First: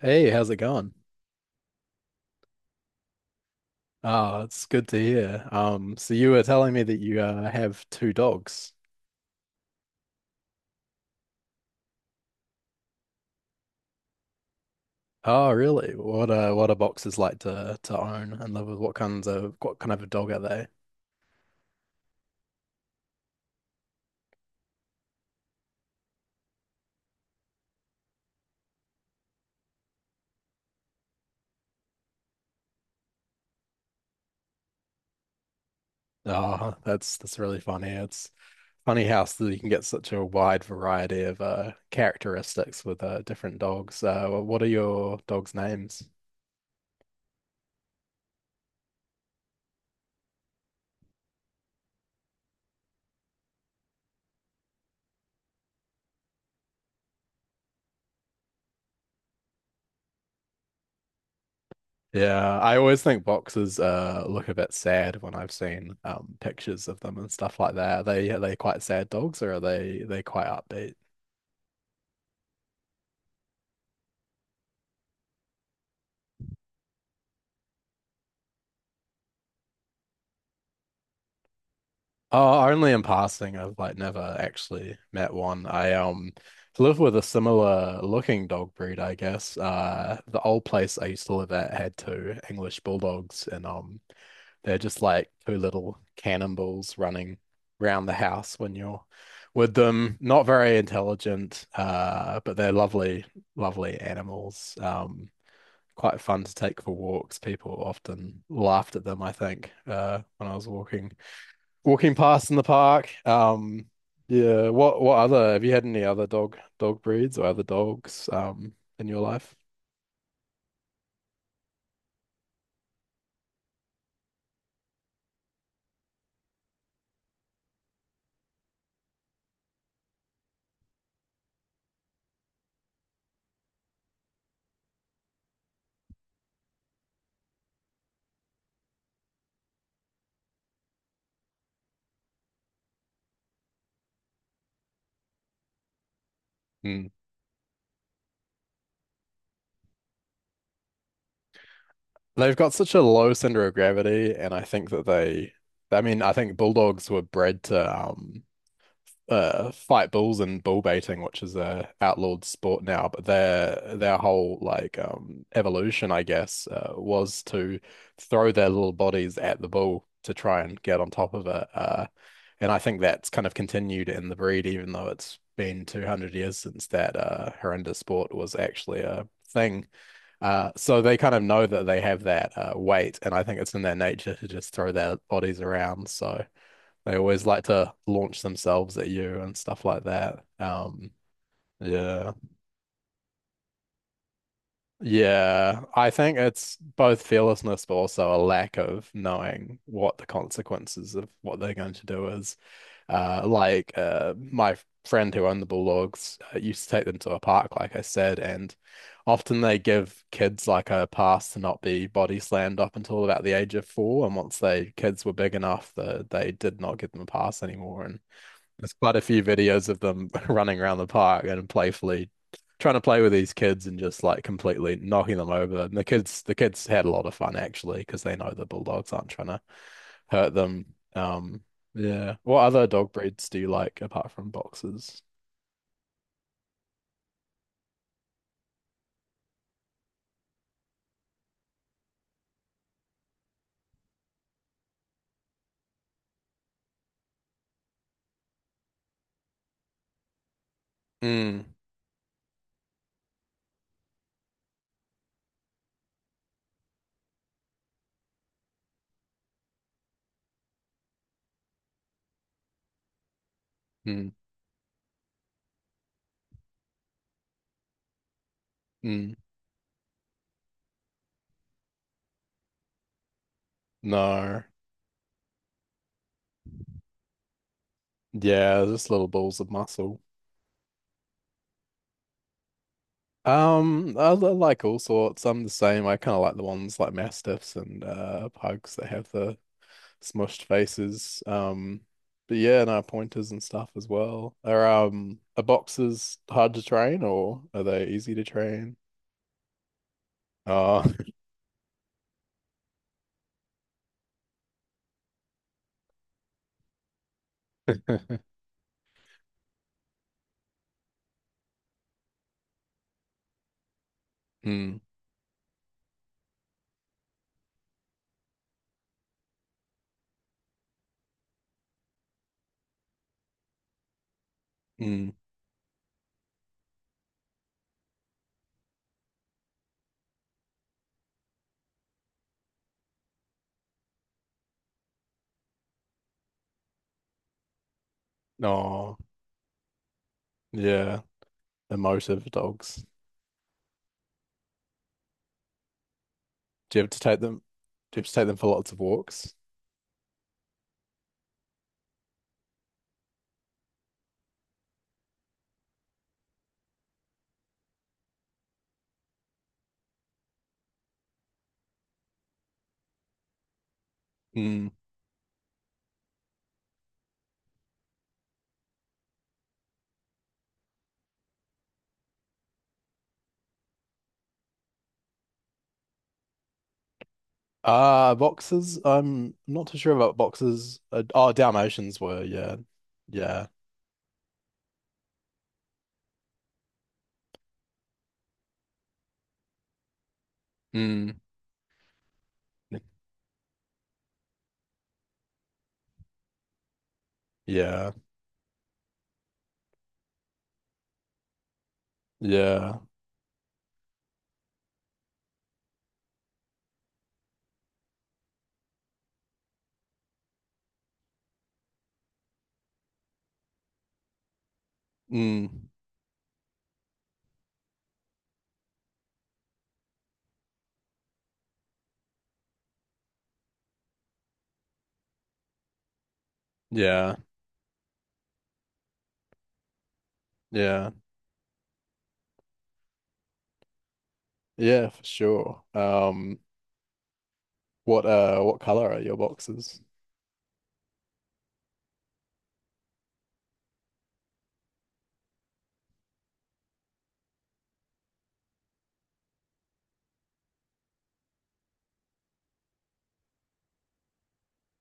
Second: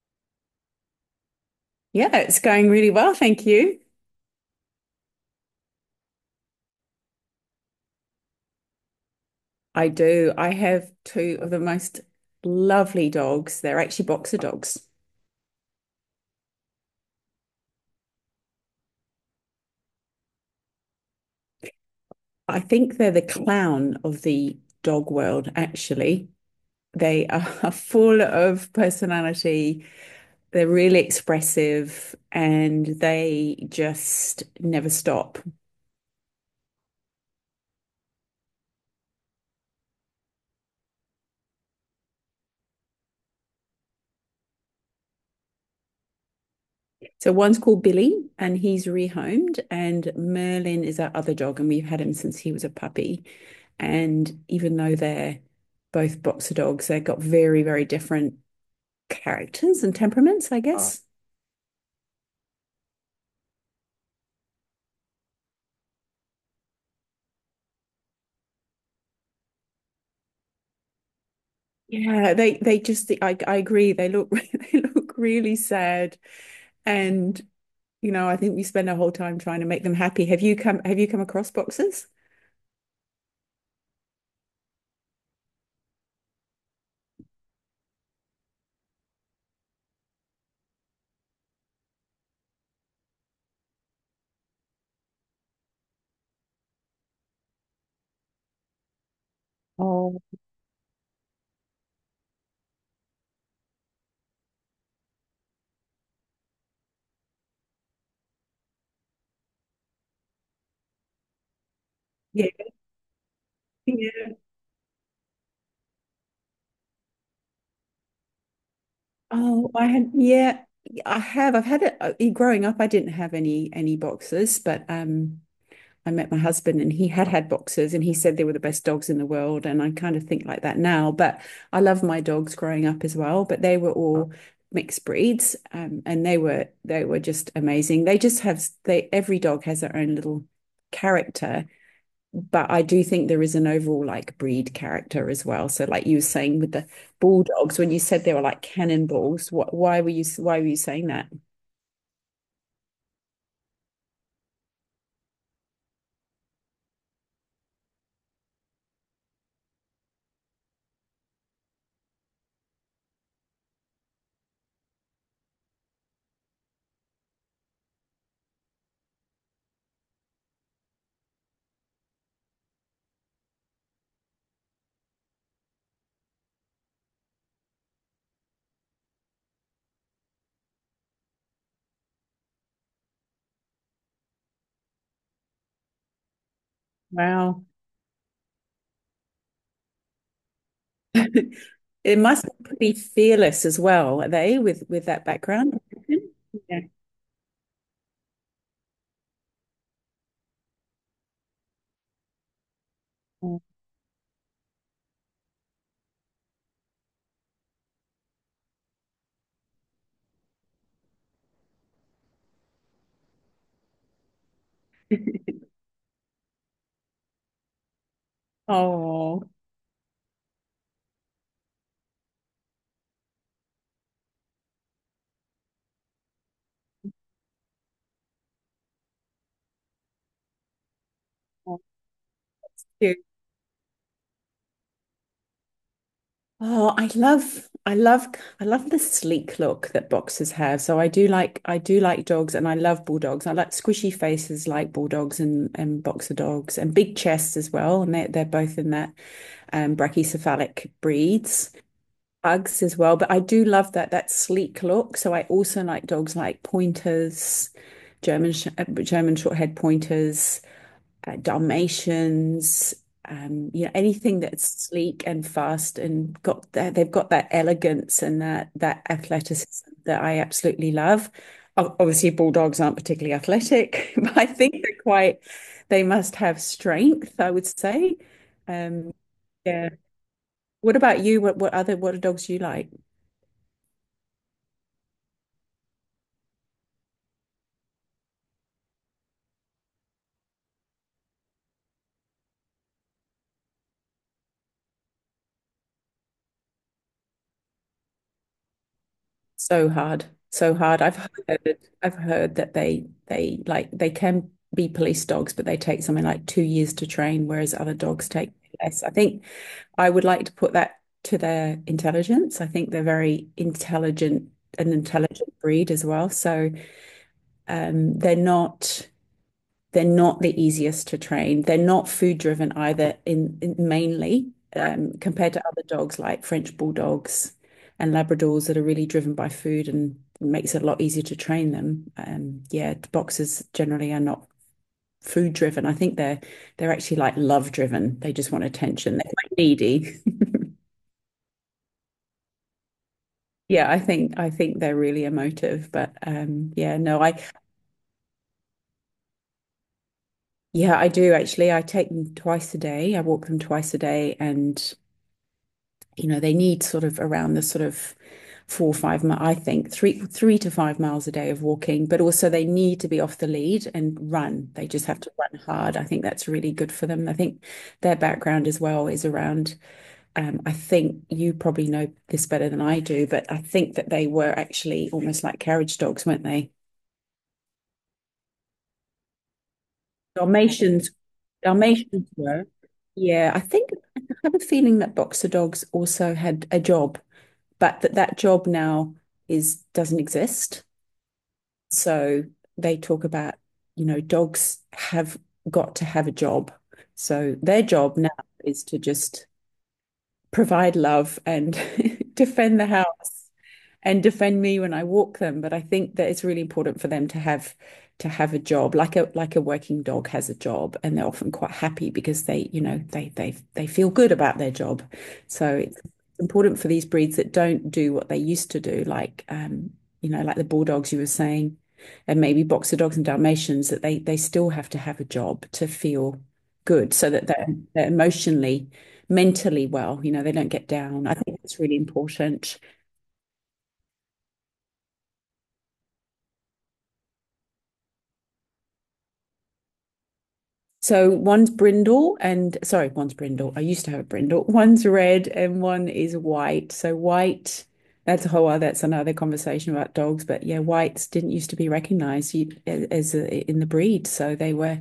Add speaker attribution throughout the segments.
Speaker 1: Hey, how's it going?
Speaker 2: Yeah, it's going really well, thank you.
Speaker 1: Oh, it's good to hear. So you were telling me that you have two dogs.
Speaker 2: I do. I have two of the most lovely dogs. They're actually boxer dogs.
Speaker 1: Oh, really? What are boxes like to own and live with? What kind of a dog are they?
Speaker 2: I think they're the clown of the dog world, actually. They are full of personality. They're really expressive and they just never stop.
Speaker 1: Oh, that's really funny. It's funny how you can get such a wide variety of characteristics with different dogs. What are your dogs' names?
Speaker 2: So one's called Billy and he's rehomed, and Merlin is our other dog, and we've had him since he was a puppy. And even though they're both boxer dogs, they've got very, very different characters and temperaments, I guess. Oh.
Speaker 1: Yeah, I always think boxers look a bit sad when I've seen pictures of them and stuff like that. Are they quite sad dogs or are they quite upbeat?
Speaker 2: Yeah, they just I agree. They look they look really sad and you know, I think we spend our whole time trying to make them happy. Have you come across boxers?
Speaker 1: Oh, only in passing. I've like never actually met one. I live with a similar looking dog breed, I guess. The old place I used to live at had two English bulldogs and they're just like two little cannonballs running around the house when you're with them.
Speaker 2: Oh,
Speaker 1: Not very intelligent, but they're lovely, lovely animals. Quite fun to take for walks. People often laughed at them, I think, when I was walking past
Speaker 2: yeah.
Speaker 1: in the park.
Speaker 2: Yeah.
Speaker 1: Yeah. What other Have you had any other dog breeds or other dogs in your life?
Speaker 2: Oh, I had yeah, I have. I've had it Growing up I didn't have any boxers, but I met my husband and he had had boxers and he said they were the best dogs in the world. And I kind of think like that now. But I love my dogs growing up as well. But they were all mixed breeds and they were just amazing. They just have they every dog has their own little character, but I do think there is an overall like breed character as well. So like you were saying with the
Speaker 1: Hmm.
Speaker 2: bulldogs, when you said they were like cannonballs, what why were you saying that?
Speaker 1: They've got such a low center of gravity, and I think that they, I mean, I think bulldogs were bred to fight bulls and bull baiting, which is a outlawed sport now, but their whole like evolution, I guess, was to throw their little bodies at the bull to try and get on top of it. And I think that's kind of continued in the breed, even though it's been 200 years since that horrendous sport was actually a thing. So they kind of know that they have that weight, and I think it's in their nature to just throw their bodies around. So they always
Speaker 2: Wow.
Speaker 1: like to launch themselves at you and stuff like that.
Speaker 2: It
Speaker 1: Yeah.
Speaker 2: must be pretty fearless as well, are they, with that background?
Speaker 1: Yeah. I think it's
Speaker 2: Yeah.
Speaker 1: both fearlessness, but also a lack of knowing what the consequences of what they're going to do is. My friend who owned the bulldogs used to take them to a park, like I said, and often they give kids like a pass to not be body slammed up until about the age of four. And once they kids were big enough, the, they did not give them a pass anymore. And there's quite a few
Speaker 2: Oh,
Speaker 1: videos of them running around the park and playfully trying to play with these kids and just like completely knocking them over. And the kids had a lot of fun actually because they know the bulldogs aren't trying to hurt them. Um, yeah. What other dog
Speaker 2: cute.
Speaker 1: breeds do you like apart from boxers?
Speaker 2: Oh, I love the sleek look that boxers have. So I do like dogs, and I love bulldogs. I like squishy faces, like bulldogs and boxer dogs, and big chests as well. And they're both in that brachycephalic
Speaker 1: Mm,
Speaker 2: breeds, pugs as well. But I do love that sleek look. So I also like dogs like pointers, German short-haired pointers, Dalmatians, you know,
Speaker 1: mm,
Speaker 2: anything that's sleek and fast and got that they've got that elegance and that
Speaker 1: mm.
Speaker 2: athleticism that I absolutely love. Obviously, bulldogs aren't particularly athletic, but I
Speaker 1: No.
Speaker 2: think they're quite they must have strength, I would say.
Speaker 1: Yeah, just
Speaker 2: Um,
Speaker 1: little balls of
Speaker 2: yeah.
Speaker 1: muscle.
Speaker 2: What about you? What other what are dogs you like?
Speaker 1: I like all sorts. I'm the same. I kind of like the ones like mastiffs and pugs that have the smushed faces. But yeah, no pointers and stuff as well. Are boxes hard to train or are they easy to train?
Speaker 2: So hard, so hard.
Speaker 1: Oh,
Speaker 2: I've heard that they can be police dogs, but they take something like 2 years to train, whereas other dogs take less. I think I would like to put that to their intelligence. I think they're very intelligent, an
Speaker 1: mm,
Speaker 2: intelligent breed as well. So they're not. They're not the easiest to train. They're not food driven either, in- mainly
Speaker 1: mm,
Speaker 2: compared to other dogs like French bulldogs and Labradors that are really driven by food and makes it a lot easier to train them. Yeah, the boxers generally are not food driven. I think they're actually like love driven. They just want attention.
Speaker 1: oh,
Speaker 2: They're quite needy.
Speaker 1: yeah, emotive dogs.
Speaker 2: Yeah, I think they're really emotive, but yeah,
Speaker 1: Do you have to
Speaker 2: no, I
Speaker 1: take them? Do you have to take them for lots of walks?
Speaker 2: yeah, I do actually. I take them twice a day. I walk them twice a day and you know, they need sort of around the sort of four, or five, I think three, 3 to 5 miles a day of walking, but also they need to be off the lead and run.
Speaker 1: Mm.
Speaker 2: They just have to run hard. I think that's really good for them. I think their background as well is around, I think you probably know this better than I do, but I think that they were actually almost like carriage dogs, weren't they?
Speaker 1: Ah, boxes. I'm not too sure about boxes.
Speaker 2: Dalmatians,
Speaker 1: Oh, Dalmatians
Speaker 2: Dalmatians
Speaker 1: were,
Speaker 2: were.
Speaker 1: yeah,
Speaker 2: Yeah, I
Speaker 1: yeah,
Speaker 2: think I have a feeling that boxer dogs also had a job, but that job now is doesn't exist.
Speaker 1: mm,
Speaker 2: So they talk about, you know, dogs have got to have a job. So their
Speaker 1: yeah,
Speaker 2: job now is to just provide love and defend the
Speaker 1: yeah,
Speaker 2: house and defend me when I walk them. But I think that it's really important for them to have a job, like a working dog has a job, and they're often quite happy because they, you know, they feel good about their job. So
Speaker 1: mm,
Speaker 2: it's important for these breeds that don't do what they used to do, like you know, like the bulldogs you were saying, and maybe boxer dogs and Dalmatians, that they still have to have a job to feel good so
Speaker 1: yeah,
Speaker 2: that they're emotionally mentally well. You know, they don't get
Speaker 1: yeah.
Speaker 2: down. I think that's really important.
Speaker 1: Yeah, for sure. What color are your boxes?
Speaker 2: So one's brindle. I used to have a brindle. One's red and one is white. So white, that's a whole other, that's another conversation about dogs. But yeah, whites didn't used to be recognized as a, in the breed, so they were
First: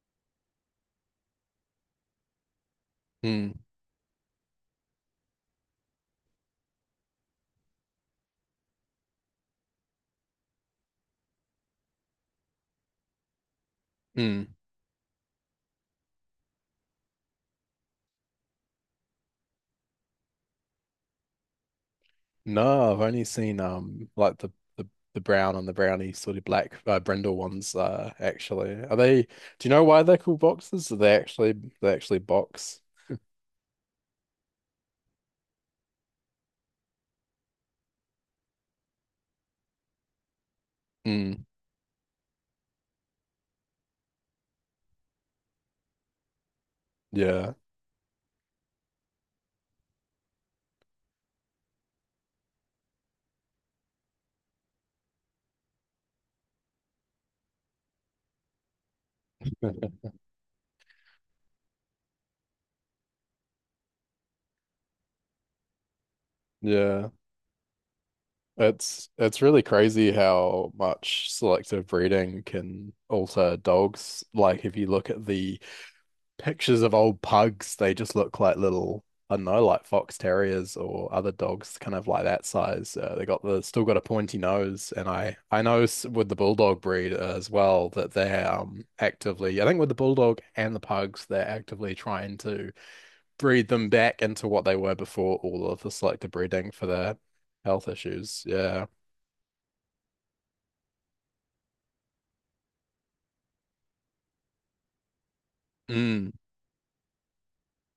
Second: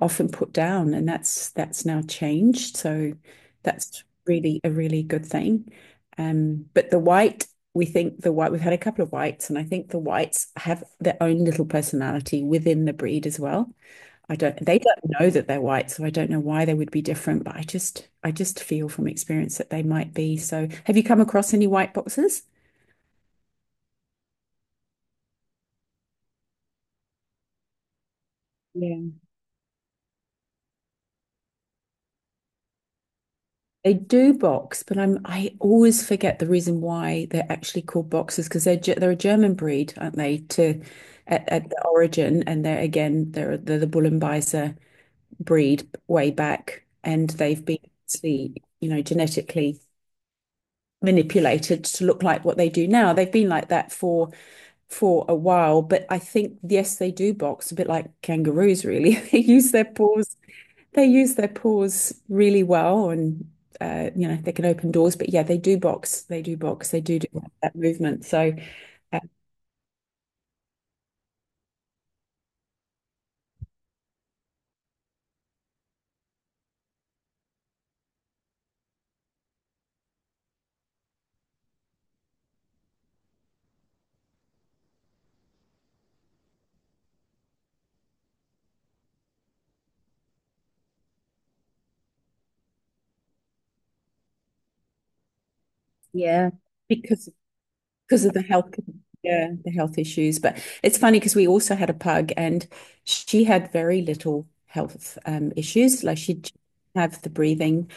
Speaker 2: often put down, and that's now changed. So
Speaker 1: Hmm.
Speaker 2: that's really a really good thing. But the white, we think the white, we've had a couple of whites, and I think the whites have their own little personality within the breed as well. I
Speaker 1: Hmm.
Speaker 2: don't, they don't know that they're white, so I don't know why they would be different, but I just feel from experience that they might be. So, have you come across any white boxes?
Speaker 1: No, I've only seen like the, the brown and the brownie sort of black brindle ones actually. Are
Speaker 2: Yeah.
Speaker 1: they do you know why they're called boxes? Do they actually, they actually box?
Speaker 2: They do box, but I always forget the reason why they're actually called boxers because they're a German breed, aren't they,
Speaker 1: Mm,
Speaker 2: at the origin. And they're the Bull breed way back, and
Speaker 1: yeah.
Speaker 2: they've been, you know, genetically manipulated to look like what they do now. They've been like that for a while, but I think yes, they do box a bit like kangaroos, really. They use their paws. They use their paws really well, and you know they can open doors. But yeah, they do box. They do box. They
Speaker 1: Yeah.
Speaker 2: do do that movement. So uh,
Speaker 1: It's really crazy how much selective breeding can alter dogs. Like if you look at the pictures of old pugs, they just look like little, I don't know, like fox terriers or other dogs, kind of like that size. They got the still got a pointy nose, and I know with the bulldog breed as well that they're actively, I think with the bulldog and the pugs, they're actively trying to breed them back into what they were before all of the selective
Speaker 2: yeah,
Speaker 1: breeding for their
Speaker 2: because
Speaker 1: health
Speaker 2: because of
Speaker 1: issues.
Speaker 2: the health.
Speaker 1: Yeah.
Speaker 2: Yeah, the health issues. But it's funny because we also had a pug and she had very little health issues. Like
Speaker 1: Mm,
Speaker 2: she'd have the breathing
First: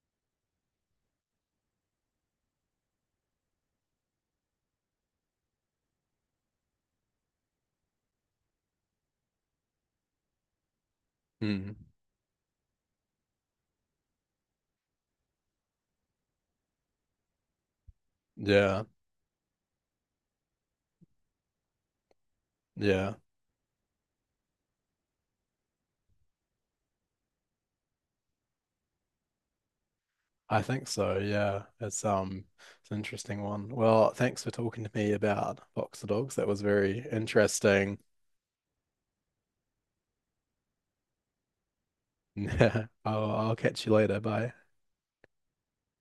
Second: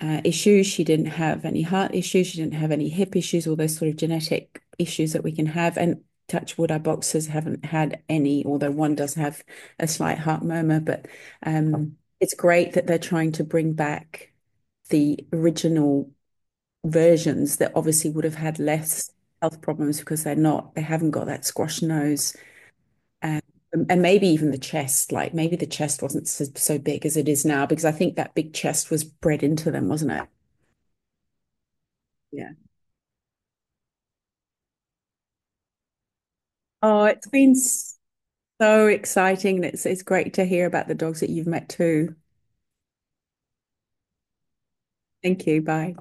Speaker 2: issues. She didn't have any heart issues. She didn't have any hip issues, all those sort of genetic issues that we can have. And touch wood, our boxers haven't had any, although one does have a slight heart murmur. But
Speaker 1: mm,
Speaker 2: it's great that they're trying to bring back the original versions that obviously would have had
Speaker 1: yeah.
Speaker 2: less health problems because they haven't got that squash nose.
Speaker 1: Yeah.
Speaker 2: Um, and maybe even the chest, like maybe the chest wasn't so big as it is now, because I think that big chest was bred into them, wasn't it?
Speaker 1: I think so, yeah. It's
Speaker 2: Yeah.
Speaker 1: it's an interesting one. Well, thanks for talking to me about boxer dogs. That was very
Speaker 2: Oh, it's been
Speaker 1: interesting.
Speaker 2: so exciting. And it's great to hear about the dogs that you've met too.
Speaker 1: Yeah. I'll catch you later. Bye.
Speaker 2: Thank you. Bye.